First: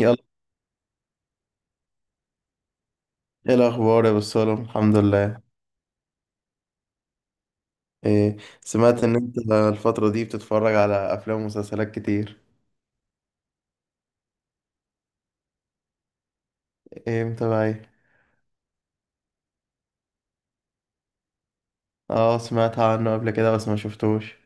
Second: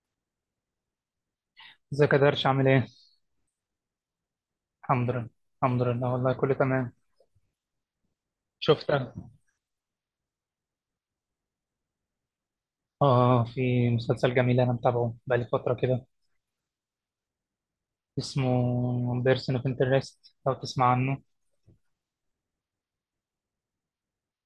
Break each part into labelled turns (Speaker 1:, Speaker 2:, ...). Speaker 1: يلا،
Speaker 2: ازيك يا درش عامل ايه؟
Speaker 1: ايه الاخبار يا بسالم؟ الحمد
Speaker 2: الحمد لله.
Speaker 1: لله.
Speaker 2: الحمد لله والله كله تمام.
Speaker 1: إيه، سمعت
Speaker 2: شفتها.
Speaker 1: ان انت الفتره دي بتتفرج على افلام ومسلسلات كتير؟
Speaker 2: اه، في مسلسل جميل انا متابعه بقالي فترة كده.
Speaker 1: ايه متابع ايه؟
Speaker 2: اسمه بيرسون اوف انترست لو تسمع عنه.
Speaker 1: اه، سمعت عنه قبل كده بس ما شفتوش.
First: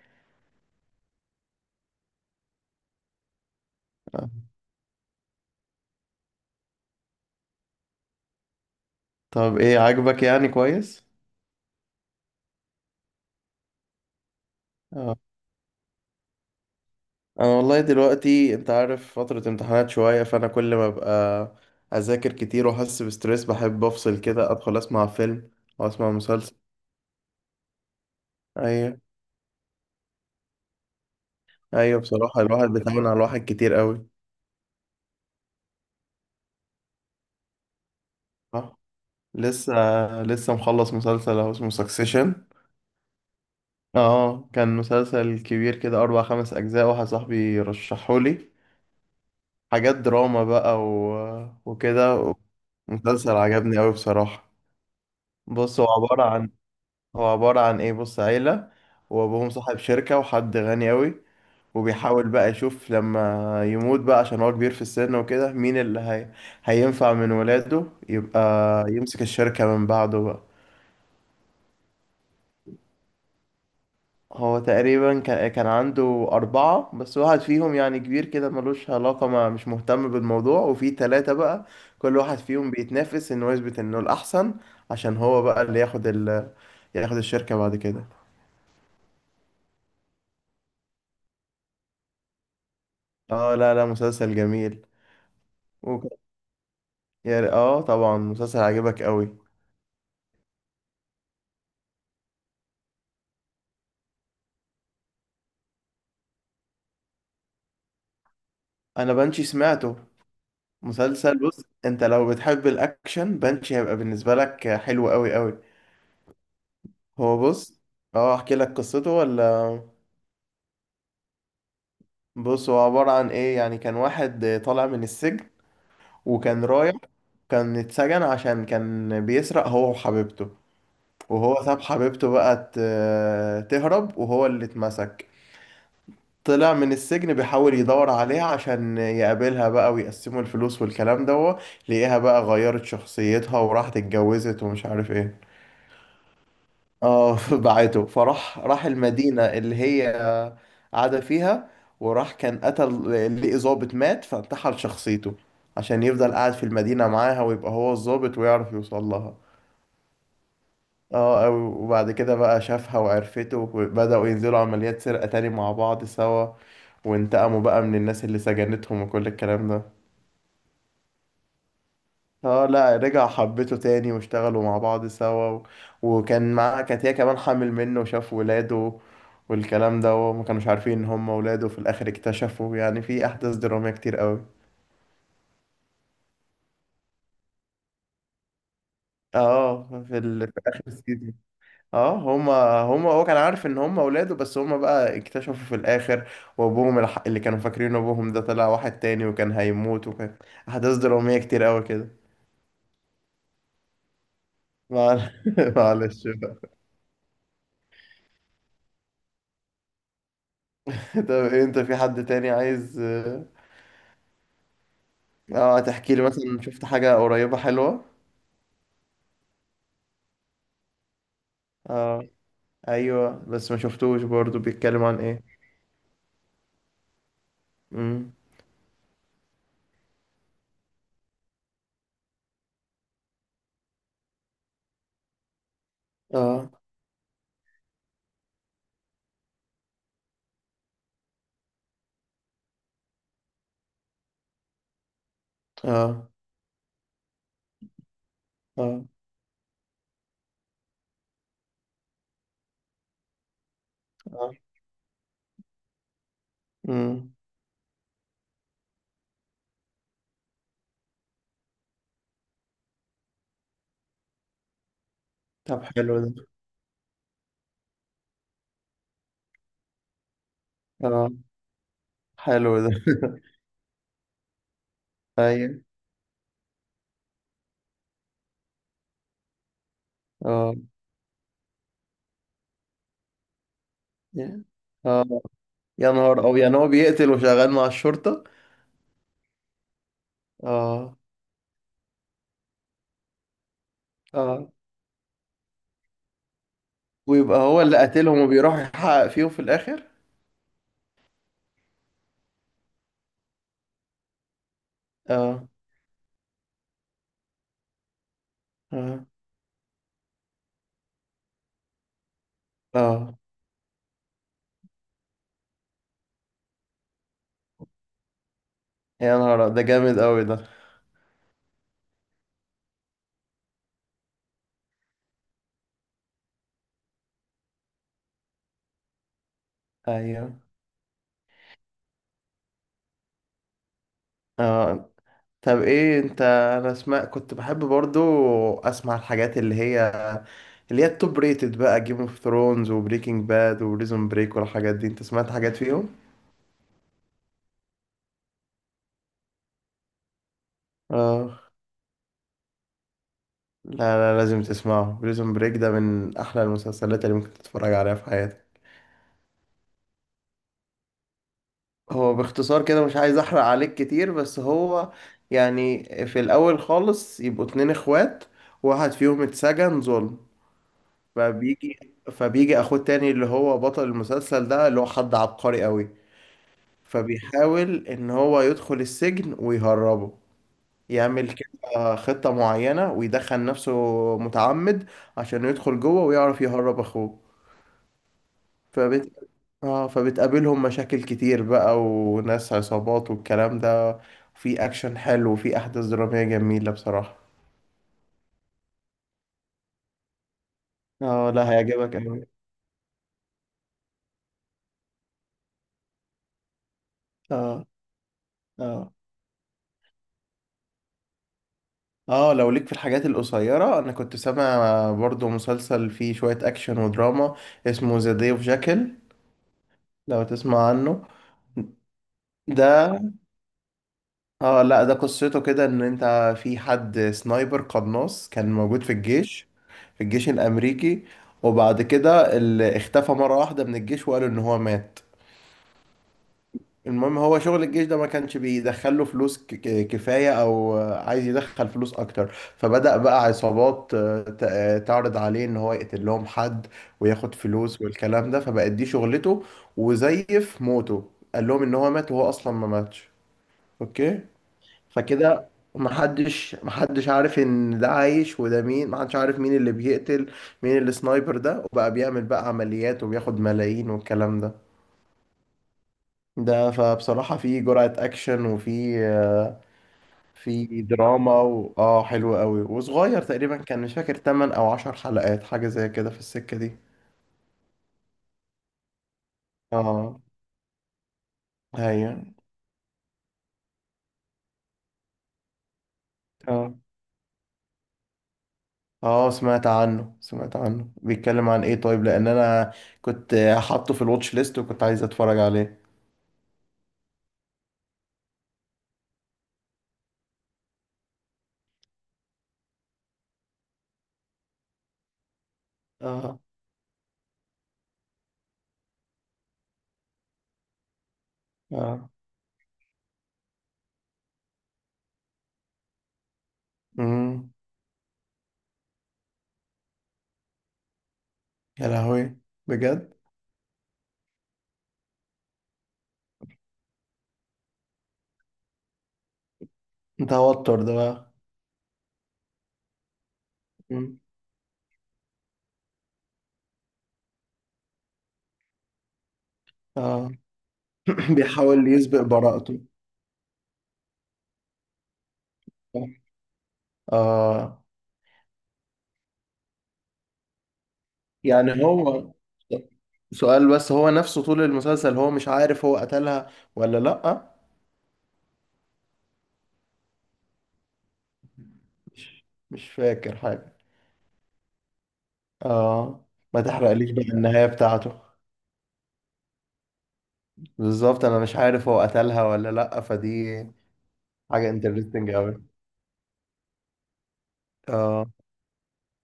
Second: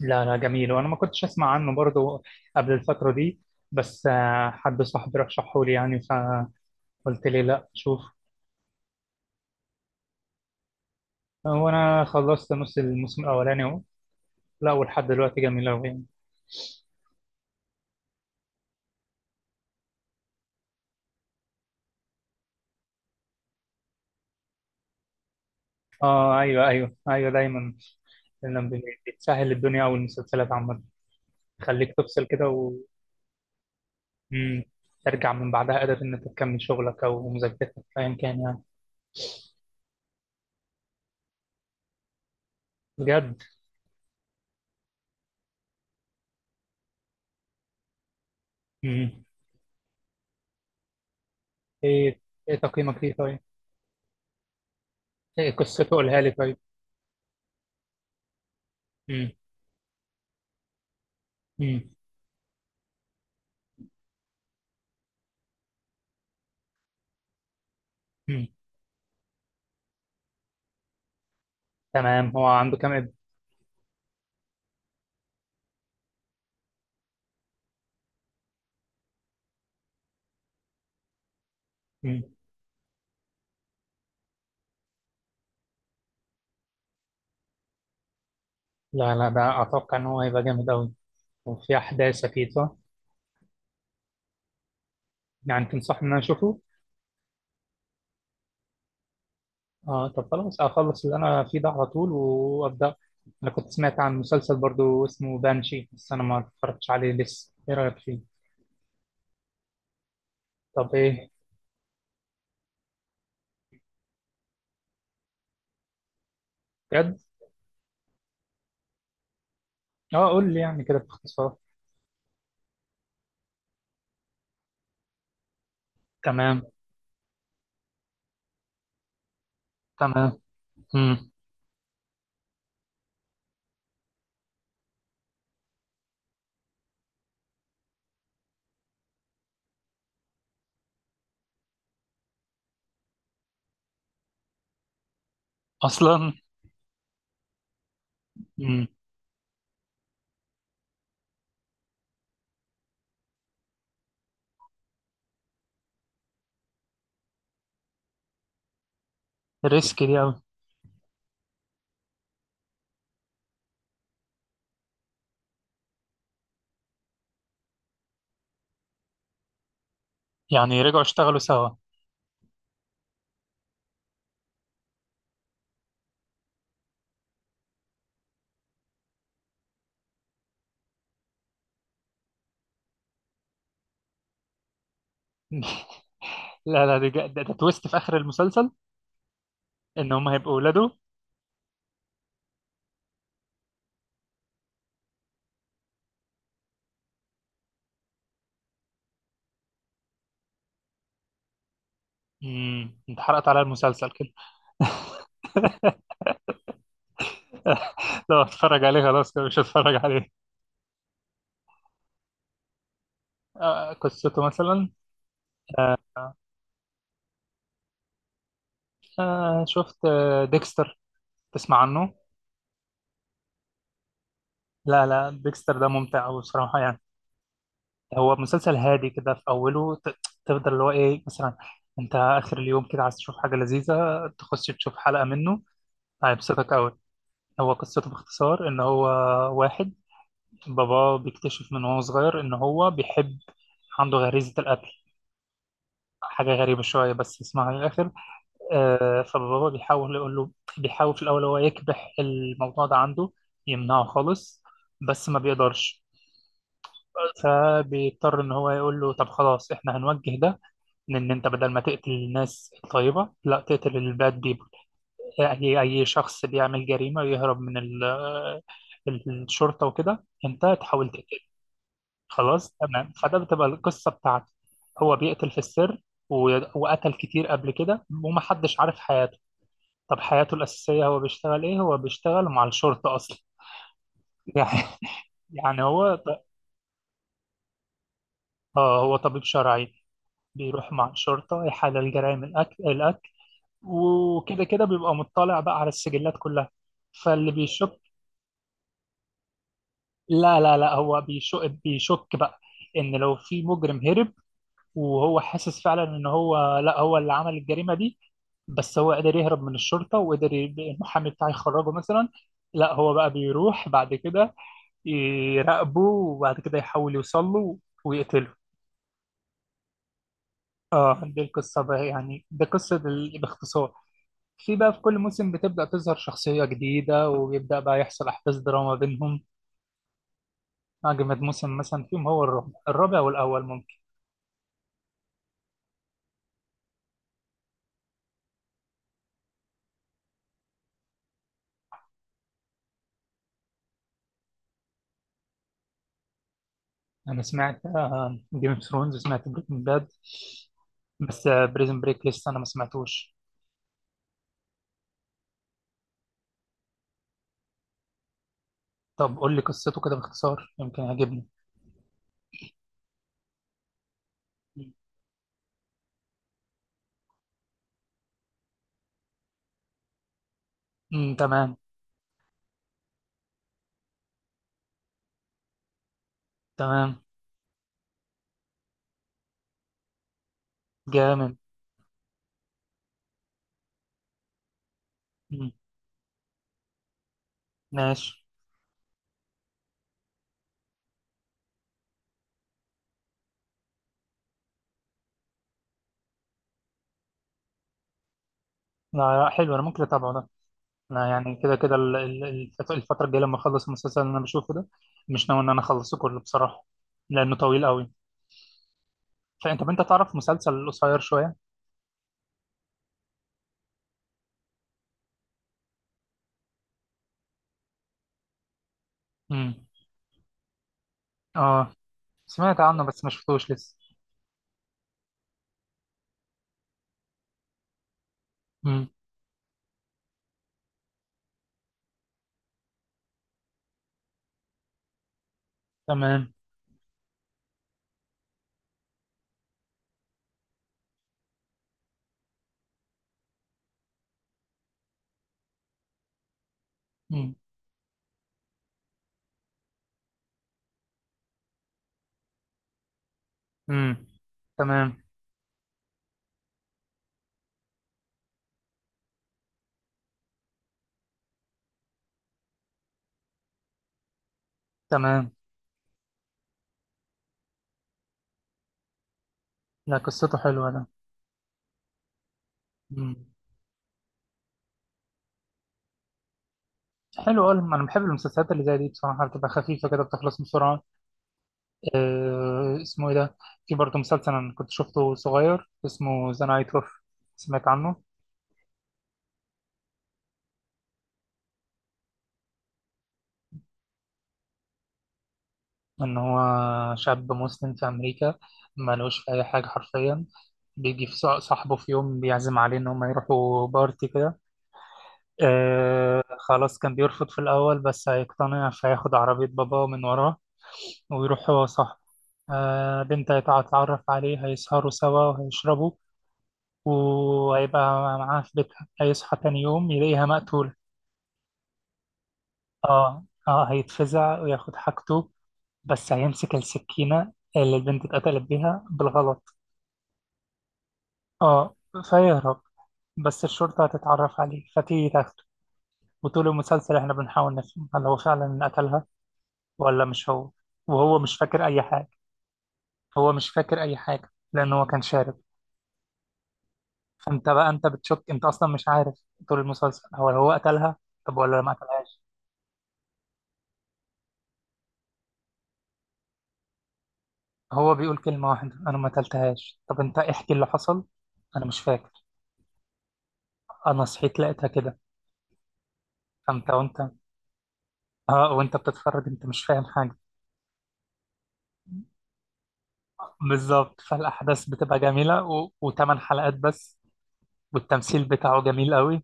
Speaker 2: لا، لا، جميل، وانا ما كنتش اسمع عنه برضو قبل الفترة دي. بس
Speaker 1: آه.
Speaker 2: حد صاحبي رشحه لي، يعني فقلت لي لا شوف.
Speaker 1: طب ايه، عاجبك يعني كويس؟
Speaker 2: وانا خلصت نص الموسم الاولاني اهو. لا، ولحد
Speaker 1: اه.
Speaker 2: دلوقتي جميل اوي يعني.
Speaker 1: انا والله دلوقتي انت عارف فتره امتحانات شويه، فانا كل ما ابقى اذاكر كتير واحس بستريس بحب افصل كده ادخل اسمع فيلم او اسمع
Speaker 2: اه،
Speaker 1: مسلسل.
Speaker 2: ايوه، ايوه، ايوه، دايما لما
Speaker 1: ايوه.
Speaker 2: بتسهل الدنيا، والمسلسلات عامة تخليك
Speaker 1: ايوه،
Speaker 2: تفصل
Speaker 1: بصراحه
Speaker 2: كده
Speaker 1: الواحد
Speaker 2: و...
Speaker 1: بيتعامل على الواحد كتير قوي.
Speaker 2: مم. ترجع من بعدها قادر إن أنت تكمل شغلك أو مذاكرتك أيا كان يعني.
Speaker 1: لسه، لسه مخلص مسلسل اهو اسمه سكسيشن.
Speaker 2: بجد.
Speaker 1: اه، كان مسلسل كبير كده اربع خمس اجزاء، واحد صاحبي رشحهولي.
Speaker 2: مم.
Speaker 1: حاجات دراما بقى و...
Speaker 2: إيه
Speaker 1: وكده.
Speaker 2: إيه تقييمك ليه
Speaker 1: مسلسل
Speaker 2: طيب؟
Speaker 1: عجبني قوي بصراحة.
Speaker 2: إيه
Speaker 1: بص، هو
Speaker 2: قصته قولها
Speaker 1: عبارة
Speaker 2: لي
Speaker 1: عن
Speaker 2: طيب؟
Speaker 1: ايه بص، عيلة.
Speaker 2: مم.
Speaker 1: وابوهم صاحب شركة وحد غني قوي،
Speaker 2: مم.
Speaker 1: وبيحاول بقى يشوف لما يموت بقى عشان هو كبير في السن وكده مين اللي هينفع من ولاده يبقى
Speaker 2: مم.
Speaker 1: يمسك الشركة من بعده بقى.
Speaker 2: تمام، هو عنده كام ابن؟
Speaker 1: هو تقريبا كان عنده أربعة، بس واحد فيهم يعني كبير كده ملوش علاقة ما مش مهتم بالموضوع، وفي تلاتة بقى كل
Speaker 2: مم.
Speaker 1: واحد فيهم بيتنافس إنه يثبت إنه الأحسن، عشان هو بقى اللي ياخد الشركة بعد كده.
Speaker 2: لا، لا، ده أتوقع إن هو هيبقى جامد أوي، وفي أحداث أكيد صح؟
Speaker 1: اه لا لا، مسلسل جميل.
Speaker 2: يعني
Speaker 1: وك...
Speaker 2: تنصحني إن أنا أشوفه؟
Speaker 1: يا ر- اه طبعا، مسلسل عجبك قوي.
Speaker 2: آه، طب خلاص أخلص اللي أنا فيه ده على طول وأبدأ. أنا كنت سمعت عن مسلسل برضو اسمه بانشي، بس أنا ما اتفرجتش عليه لسه، إيه رأيك فيه؟
Speaker 1: أنا بنشي سمعته.
Speaker 2: طب إيه؟
Speaker 1: مسلسل بص، أنت لو بتحب الأكشن، بنشي هيبقى بالنسبة لك حلو قوي قوي.
Speaker 2: بجد؟
Speaker 1: هو بص، اه أحكي لك قصته ولا؟
Speaker 2: آه، قول لي يعني كده باختصار.
Speaker 1: بص، هو عبارة عن ايه يعني، كان واحد طالع من السجن.
Speaker 2: تمام.
Speaker 1: وكان رايح كان اتسجن عشان كان بيسرق هو
Speaker 2: تمام.
Speaker 1: وحبيبته.
Speaker 2: امم.
Speaker 1: وهو ساب حبيبته بقى تهرب، وهو اللي اتمسك. طلع من السجن بيحاول يدور عليها عشان يقابلها بقى ويقسموا الفلوس والكلام ده. لقيها بقى غيرت شخصيتها وراحت اتجوزت ومش عارف ايه.
Speaker 2: اصلا.
Speaker 1: اه، بعته فراح
Speaker 2: امم.
Speaker 1: المدينة اللي هي قاعدة فيها. وراح كان قتل، لقي ظابط مات فانتحل شخصيته عشان يفضل قاعد في المدينة معاها ويبقى هو الظابط ويعرف يوصل لها.
Speaker 2: ريسك دي قوي.
Speaker 1: اه وبعد كده بقى شافها وعرفته، وبدأوا ينزلوا عمليات سرقة تاني مع بعض سوا، وانتقموا بقى من الناس اللي سجنتهم وكل الكلام ده.
Speaker 2: يعني رجعوا اشتغلوا سوا.
Speaker 1: اه لا، رجع حبيته تاني واشتغلوا مع بعض سوا و... وكان معاه، كانت هي كمان حامل منه وشاف ولاده والكلام ده، وما كانوش عارفين ان هم ولاده في الاخر اكتشفوا، يعني في احداث درامية كتير قوي.
Speaker 2: لا، لا، دي جا- ده, ده تويست في اخر المسلسل،
Speaker 1: اه،
Speaker 2: ان هم هيبقوا
Speaker 1: في اخر
Speaker 2: اولاده.
Speaker 1: السيزون. اه. هما هما هو كان عارف ان هما ولاده، بس هما بقى اكتشفوا في الاخر. وابوهم اللي كانوا فاكرين ابوهم ده طلع واحد تاني، وكان هيموت، وكان احداث درامية كتير قوي كده.
Speaker 2: امم، انت حرقت على المسلسل كده.
Speaker 1: مع- معلش بقى.
Speaker 2: لو اتفرج عليه خلاص كده مش هتفرج عليه.
Speaker 1: طب إيه، انت في حد تاني عايز
Speaker 2: آه، قصته مثلا.
Speaker 1: اه
Speaker 2: آه.
Speaker 1: تحكي لي مثلا شفت حاجة قريبة حلوة؟
Speaker 2: آه، شفت ديكستر، تسمع عنه.
Speaker 1: اه، ايوه، بس ما شفتوش برضو، بيتكلم
Speaker 2: لا،
Speaker 1: عن
Speaker 2: لا،
Speaker 1: ايه؟
Speaker 2: ديكستر ده ممتع أوي بصراحة يعني.
Speaker 1: امم.
Speaker 2: هو مسلسل هادي كده في أوله تفضل اللي هو إيه مثلا. أنت آخر اليوم كده عايز تشوف حاجة لذيذة، تخش تشوف حلقة منه،
Speaker 1: اه.
Speaker 2: هيبسطك أوي. هو قصته باختصار إن هو واحد، باباه بيكتشف من وهو صغير إن هو بيحب، عنده غريزة القتل،
Speaker 1: اه.
Speaker 2: حاجة غريبة شوية بس اسمها للآخر.
Speaker 1: اه.
Speaker 2: آه، فباباه بيحاول يقول له، بيحاول في الأول هو يكبح الموضوع ده عنده، يمنعه
Speaker 1: اه.
Speaker 2: خالص، بس ما بيقدرش.
Speaker 1: امم.
Speaker 2: فبيضطر إن هو يقول له طب خلاص، إحنا هنوجه ده، لأن أنت بدل ما تقتل الناس الطيبة، لا تقتل الباد بيبل، أي
Speaker 1: طب
Speaker 2: أي
Speaker 1: حلو
Speaker 2: شخص
Speaker 1: ده.
Speaker 2: بيعمل جريمة ويهرب من الشرطة وكده أنت تحاول
Speaker 1: اه،
Speaker 2: تقتله. خلاص
Speaker 1: حلو ده.
Speaker 2: تمام، فده بتبقى القصة بتاعته. هو بيقتل في
Speaker 1: ايوه.
Speaker 2: السر، وقتل كتير قبل كده، ومحدش عارف حياته. طب حياته
Speaker 1: اه
Speaker 2: الأساسية هو بيشتغل إيه؟ هو بيشتغل مع الشرطة أصلا،
Speaker 1: يا-
Speaker 2: يعني،
Speaker 1: اه
Speaker 2: يعني
Speaker 1: يا
Speaker 2: هو
Speaker 1: نهار او، يعني هو بيقتل وشغال مع الشرطة؟
Speaker 2: آه، هو طبيب شرعي بيروح مع
Speaker 1: اه،
Speaker 2: الشرطة يحلل جرائم الأكل الأكل، وكده
Speaker 1: اه،
Speaker 2: كده بيبقى مطلع بقى على السجلات كلها، فاللي
Speaker 1: ويبقى هو اللي
Speaker 2: بيشك،
Speaker 1: قاتلهم وبيروح يحقق فيهم في الاخر؟
Speaker 2: لا، لا، لا، هو بيشك بيشك بقى ان لو في مجرم هرب، وهو
Speaker 1: اه.
Speaker 2: حاسس فعلا ان هو لا هو اللي عمل الجريمه دي، بس هو
Speaker 1: اه.
Speaker 2: قدر يهرب من الشرطه، وقدر المحامي بتاعه يخرجه مثلا. لا، هو بقى
Speaker 1: اه،
Speaker 2: بيروح بعد كده يراقبه، وبعد كده يحاول يوصل له ويقتله.
Speaker 1: يا نهار ده جامد قوي ده.
Speaker 2: اه، دي القصه بقى، يعني دي قصه باختصار. في بقى في كل موسم بتبدا تظهر شخصيه جديده، ويبدا بقى يحصل احداث دراما بينهم.
Speaker 1: ايوه.
Speaker 2: اجمد موسم مثلا فيهم هو الرابع، الرابع والاول.
Speaker 1: اه، طب ايه انت، انا اسمع كنت بحب برضو اسمع الحاجات اللي هي التوب ريتد بقى، جيم اوف ثرونز وبريكنج باد وريزون بريك والحاجات دي، انت سمعت حاجات فيهم؟
Speaker 2: انا سمعت، جيم اوف ثرونز سمعت، بريكنج باد، بس
Speaker 1: اه
Speaker 2: بريزن بريك لسه انا ما سمعتوش.
Speaker 1: لا لا، لازم تسمعه، بريزون بريك ده من احلى المسلسلات اللي ممكن تتفرج عليها في حياتك.
Speaker 2: طب قول لي قصته كده باختصار يمكن يعجبني.
Speaker 1: هو باختصار كده، مش عايز احرق عليك كتير، بس هو يعني في الاول خالص يبقوا اتنين اخوات، واحد فيهم اتسجن ظلم.
Speaker 2: امم. تمام.
Speaker 1: فبيجي فبيجي اخوه تاني اللي هو بطل المسلسل ده اللي هو حد عبقري قوي.
Speaker 2: تمام.
Speaker 1: فبيحاول ان هو يدخل السجن ويهربه، يعمل
Speaker 2: جامد.
Speaker 1: كده خطة معينة ويدخل نفسه متعمد عشان
Speaker 2: مم.
Speaker 1: يدخل جوه ويعرف يهرب اخوه.
Speaker 2: ماشي.
Speaker 1: فبت... فبتقابلهم مشاكل كتير بقى وناس عصابات والكلام ده، في اكشن حلو وفي احداث درامية جميلة بصراحة.
Speaker 2: لا، لا، حلو، انا ممكن اتابعه ده. انا
Speaker 1: اه
Speaker 2: يعني
Speaker 1: لا،
Speaker 2: كده كده
Speaker 1: هيعجبك أوي.
Speaker 2: الفتره الجايه لما اخلص المسلسل اللي انا بشوفه ده، مش ناوي ان انا اخلصه كله بصراحه، لانه
Speaker 1: اه.
Speaker 2: طويل قوي.
Speaker 1: اه.
Speaker 2: طب انت تعرف مسلسل قصير شويه.
Speaker 1: اه، لو ليك في الحاجات القصيرة، انا كنت سامع برضو مسلسل فيه شوية اكشن ودراما اسمه ذا داي اوف جاكل،
Speaker 2: امم.
Speaker 1: لو تسمع عنه.
Speaker 2: اه، سمعت عنه
Speaker 1: ده،
Speaker 2: بس ما شفتوش لسه.
Speaker 1: اه لا ده قصته كده ان انت، في حد سنايبر قناص كان موجود
Speaker 2: امم.
Speaker 1: في الجيش، في الجيش الامريكي، وبعد كده اللي اختفى مرة واحدة من الجيش، وقالوا ان هو مات.
Speaker 2: تمام.
Speaker 1: المهم، هو شغل الجيش ده ما كانش بيدخله فلوس كفاية، او عايز يدخل فلوس اكتر. فبدأ بقى عصابات تعرض عليه ان هو يقتل لهم حد
Speaker 2: امم.
Speaker 1: وياخد فلوس والكلام ده، فبقت دي شغلته. وزيف موته، قال لهم ان هو مات وهو اصلا ما ماتش.
Speaker 2: امم.
Speaker 1: اوكي.
Speaker 2: تمام.
Speaker 1: فكده محدش عارف ان ده عايش وده مين، محدش عارف مين اللي بيقتل مين اللي سنايبر ده، وبقى بيعمل بقى عمليات وبياخد ملايين والكلام ده.
Speaker 2: تمام.
Speaker 1: فبصراحة في جرعة اكشن وفي
Speaker 2: لا، قصته حلوة
Speaker 1: في
Speaker 2: ده.
Speaker 1: دراما و... اه حلو قوي
Speaker 2: مم.
Speaker 1: وصغير تقريبا، كان مش فاكر 8 او 10 حلقات، حاجة زي كده في السكة دي.
Speaker 2: حلو أوي، أنا بحب المسلسلات اللي زي دي بصراحة، بتبقى خفيفة كده
Speaker 1: اه.
Speaker 2: بتخلص بسرعة.
Speaker 1: هي
Speaker 2: آه، اسمه إيه ده؟ في برضه مسلسل أنا كنت شفته صغير اسمه ذا نايت
Speaker 1: اه،
Speaker 2: أوف، سمعت عنه.
Speaker 1: اه، سمعت عنه بيتكلم عن ايه؟ طيب، لان انا كنت حاطه في الواتش ليست وكنت عايز اتفرج عليه.
Speaker 2: إن هو شاب مسلم في أمريكا، ملوش في أي حاجة حرفيا، بيجي في صاحبه في يوم بيعزم عليه إن هما يروحوا بارتي كده. آه،
Speaker 1: اه.
Speaker 2: خلاص كان بيرفض في الأول بس هيقتنع فياخد عربية باباه من وراه، ويروح هو صاحبه.
Speaker 1: اه.
Speaker 2: آه، بنت هيتعرف عليه، هيسهروا سوا وهيشربوا،
Speaker 1: امم.
Speaker 2: وهيبقى معاها في بيتها، هيصحى تاني يوم يلاقيها مقتولة.
Speaker 1: يا لهوي، بجد؟
Speaker 2: اه، اه، هيتفزع وياخد حاجته، بس هيمسك السكينة اللي البنت اتقتلت بيها بالغلط.
Speaker 1: توتر ده بقى.
Speaker 2: اه، فيهرب، بس الشرطة
Speaker 1: مم.
Speaker 2: هتتعرف عليه فتيجي تاخده، وطول المسلسل احنا بنحاول نفهم هل هو فعلا اللي قتلها ولا مش
Speaker 1: اه،
Speaker 2: هو. وهو مش فاكر أي
Speaker 1: بيحاول
Speaker 2: حاجة،
Speaker 1: يسبق براءته.
Speaker 2: هو مش فاكر أي حاجة لأن هو كان شارب. انت بقى
Speaker 1: اه،
Speaker 2: انت بتشك، انت اصلا مش عارف طول المسلسل هو قتلها طب، ولا ما
Speaker 1: يعني
Speaker 2: قتلهاش.
Speaker 1: هو، سؤال بس هو نفسه طول المسلسل هو مش عارف هو قتلها ولا لأ؟
Speaker 2: هو بيقول كلمة واحدة، انا ما قتلتهاش، طب انت احكي اللي حصل، انا مش فاكر،
Speaker 1: مش فاكر حاجة؟
Speaker 2: انا صحيت لقيتها كده.
Speaker 1: اه، ما
Speaker 2: فانت، وانت،
Speaker 1: تحرقليش بقى النهاية بتاعته.
Speaker 2: اه، وانت بتتفرج انت مش فاهم حاجة.
Speaker 1: بالظبط، انا مش عارف هو قتلها ولا لأ، فدي
Speaker 2: بالظبط، فالاحداث
Speaker 1: حاجة
Speaker 2: بتبقى
Speaker 1: انترستنج
Speaker 2: جميلة،
Speaker 1: قوي.
Speaker 2: و... و8 حلقات بس، والتمثيل
Speaker 1: اه
Speaker 2: بتاعه جميل قوي.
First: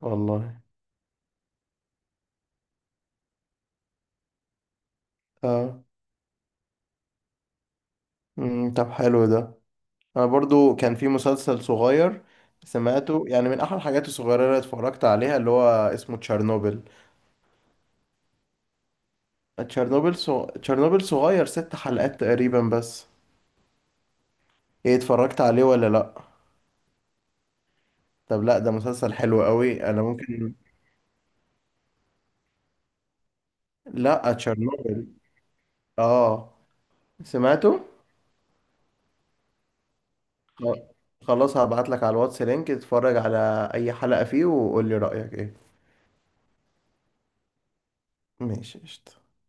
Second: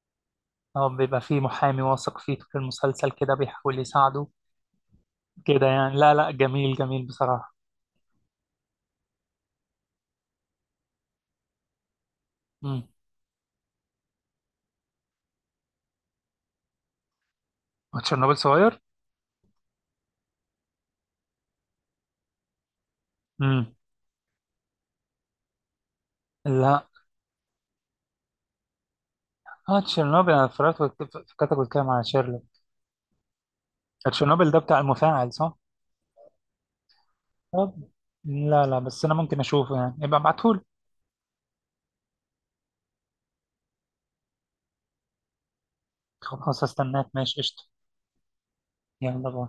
Speaker 1: والله.
Speaker 2: هو بيبقى فيه محامي واثق فيه طول المسلسل كده بيحاول يساعده. كده
Speaker 1: اه.
Speaker 2: يعني، لا، لا، جميل، جميل بصراحة.
Speaker 1: مم. طب حلو ده. انا برضو كان في مسلسل صغير
Speaker 2: امم.
Speaker 1: سمعته، يعني من احد الحاجات الصغيره اللي اتفرجت عليها اللي هو اسمه تشيرنوبل.
Speaker 2: وتشيرنوبل صغير.
Speaker 1: تشيرنوبل صغير، ست حلقات تقريبا بس.
Speaker 2: امم.
Speaker 1: ايه، اتفرجت عليه ولا لا؟
Speaker 2: لا.
Speaker 1: طب لا، ده مسلسل حلو
Speaker 2: اه،
Speaker 1: قوي، انا
Speaker 2: تشيرنوبل انا
Speaker 1: ممكن.
Speaker 2: اتفرجت فكرتك بتتكلم على شيرلوك.
Speaker 1: لا
Speaker 2: تشيرنوبل ده بتاع
Speaker 1: تشيرنوبل.
Speaker 2: المفاعل صح؟
Speaker 1: اه،
Speaker 2: طب
Speaker 1: سمعته.
Speaker 2: لا، لا، بس انا ممكن اشوفه يعني يبقى ابعتهولي.
Speaker 1: خ- خلاص، هبعت لك على الواتس لينك، اتفرج على اي حلقه فيه وقول لي رايك ايه.
Speaker 2: خلاص هستناك، ماشي قشطة.
Speaker 1: ماشي قشطة.
Speaker 2: يلا باي.